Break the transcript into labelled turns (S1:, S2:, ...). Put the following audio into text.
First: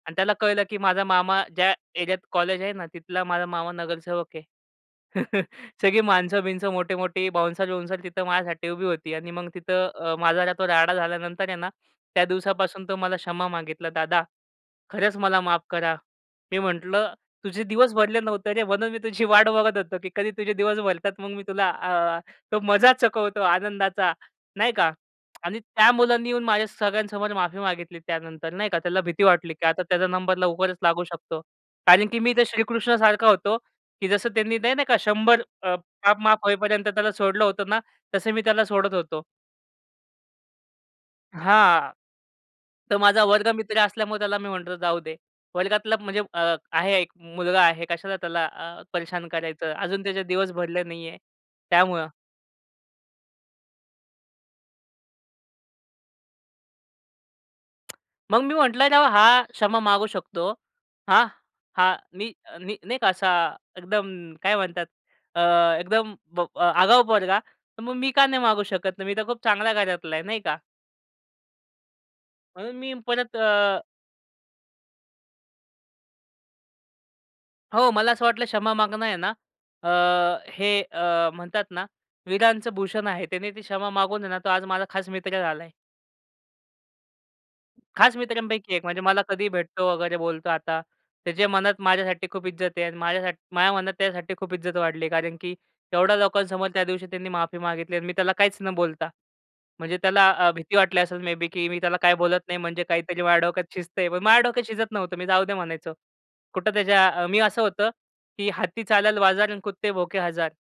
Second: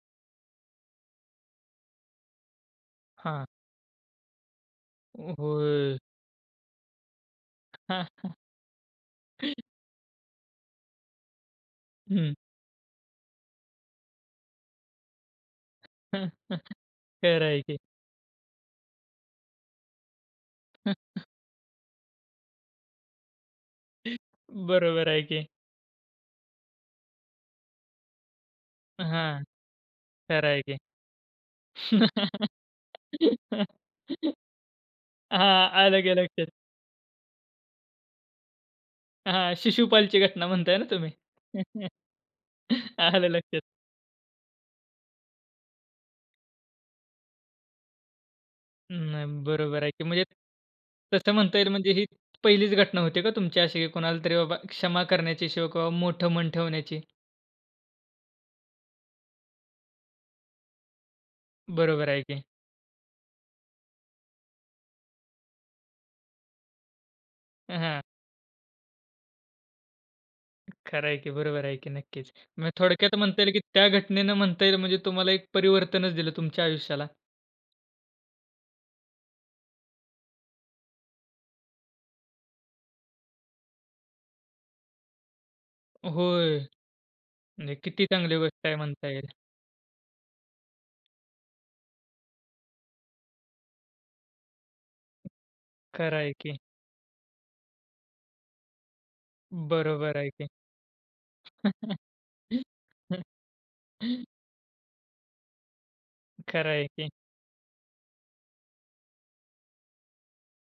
S1: आणि त्याला कळलं की माझा मामा ज्या एरियात कॉलेज आहे ना, तिथला माझा
S2: हां.
S1: मामा नगरसेवक आहे.
S2: अ, होय.
S1: सगळी माणसं-बिन्स, मोठी-मोठी बाउन्सर-बिउन्सर तिथं माझ्यासाठी उभी होती आणि मग तिथं अ, माझा तो राडा झाल्यानंतर आहे ना, त्या
S2: हं.
S1: दिवसापासून तो मला क्षमा मागितला, "दादा खरंच मला माफ करा." मी म्हटलं,
S2: खरं आहे
S1: "तुझे
S2: की.
S1: दिवस भरले नव्हते रे म्हणून मी तुझी वाट बघत होतो की कधी तुझे दिवस भरतात मग मी तुला अ, तो मजा चकवतो आनंदाचा," नाही का.
S2: बरोबर आहे की.
S1: आणि त्या मुलांनी येऊन माझ्या सगळ्यांसमोर माफी मागितली. त्यानंतर नाही का त्याला भीती
S2: हां.
S1: वाटली की आता त्याचा नंबर
S2: खरं आहे
S1: लवकरच
S2: की.
S1: लागू शकतो. कारण की मी इथे श्रीकृष्णा सारखा होतो, की जसं त्यांनी नाही नाही का, 100
S2: हां.
S1: अ,
S2: आलं की
S1: पाप माफ
S2: लक्षात.
S1: होईपर्यंत त्याला सोडलं होतं ना, तसं मी त्याला सोडत होतो.
S2: हां. शिशुपालची घटना म्हणत आहे ना तुम्ही?
S1: हां. तो माझा
S2: आलं लक्षात.
S1: वर्गमित्र असल्यामुळे त्याला मी म्हणतो जाऊ दे. वर्गातला म्हणजे अ, आहे एक मुलगा आहे कशाला त्याला अ,
S2: नाही.
S1: परेशान करायचं
S2: बरोबर आहे
S1: अजून
S2: की.
S1: त्याचे
S2: म्हणजे
S1: दिवस भरले नाही आहे,
S2: तसं म्हणता येईल म्हणजे ही
S1: त्यामुळं.
S2: पहिलीच घटना होती का तुमची अशी की कुणालातरी बाबा क्षमा करण्याची असो किंवा बाबा मोठं मन ठेवण्याची?
S1: मग मी म्हटलं राव हा क्षमा मागू शकतो, हां. हा
S2: बरोबर आहे
S1: मी
S2: की.
S1: मी नाही का असा एकदम काय म्हणतात अ, एकदम आगाऊ पोरगा
S2: हां,
S1: तर मग
S2: हां.
S1: मी का नाही मागू शकत? नाही, मी तर खूप चांगल्या घरातला आहे नाही का.
S2: खरं आहे की. बरोबर आहे की. नक्कीच म्हणजे
S1: म्हणून मी
S2: थोडक्यात
S1: परत
S2: म्हणता येईल, की
S1: अ
S2: त्या घटनेनं म्हणता येईल म्हणजे तुम्हाला एक परिवर्तनच दिलं तुमच्या आयुष्याला.
S1: हो, मला असं वाटलं क्षमा मागणं आहे ना, अ, हे अ, म्हणतात ना वीरांचं भूषण आहे. त्याने ती क्षमा मागून ना तो आज माझा खास मित्र झालाय.
S2: होय. म्हणजे किती
S1: खास
S2: चांगली गोष्ट
S1: मित्रांपैकी
S2: आहे,
S1: एक म्हणजे
S2: म्हणता
S1: मला
S2: येईल.
S1: कधीही भेटतो वगैरे बोलतो आता. त्याच्या मनात माझ्यासाठी खूप इज्जत आहे आणि माझ्यासाठ माझ्या मनात त्याच्यासाठी खूप इज्जत वाढली, कारण की एवढ्या
S2: खरं आहे की.
S1: लोकांसमोर त्यादिवशी त्यांनी माफी मागितली आणि मी त्याला काहीच न बोलता. म्हणजे
S2: बरोबर
S1: त्याला
S2: आहे की.
S1: अ, भीती वाटली असेल मे बे की मी त्याला काही बोलत नाही म्हणजे काहीतरी माझ्या डोक्यात शिजतंय. पण माझ्या डोक्यात शिजत नव्हतं. मी जाऊ दे म्हणायचो.
S2: खरं
S1: कुठं
S2: आहे
S1: त्याच्या
S2: की.
S1: अ, मी असं होतं, की "हत्ती चालल बाजार आणि कुत्ते भोके हजार."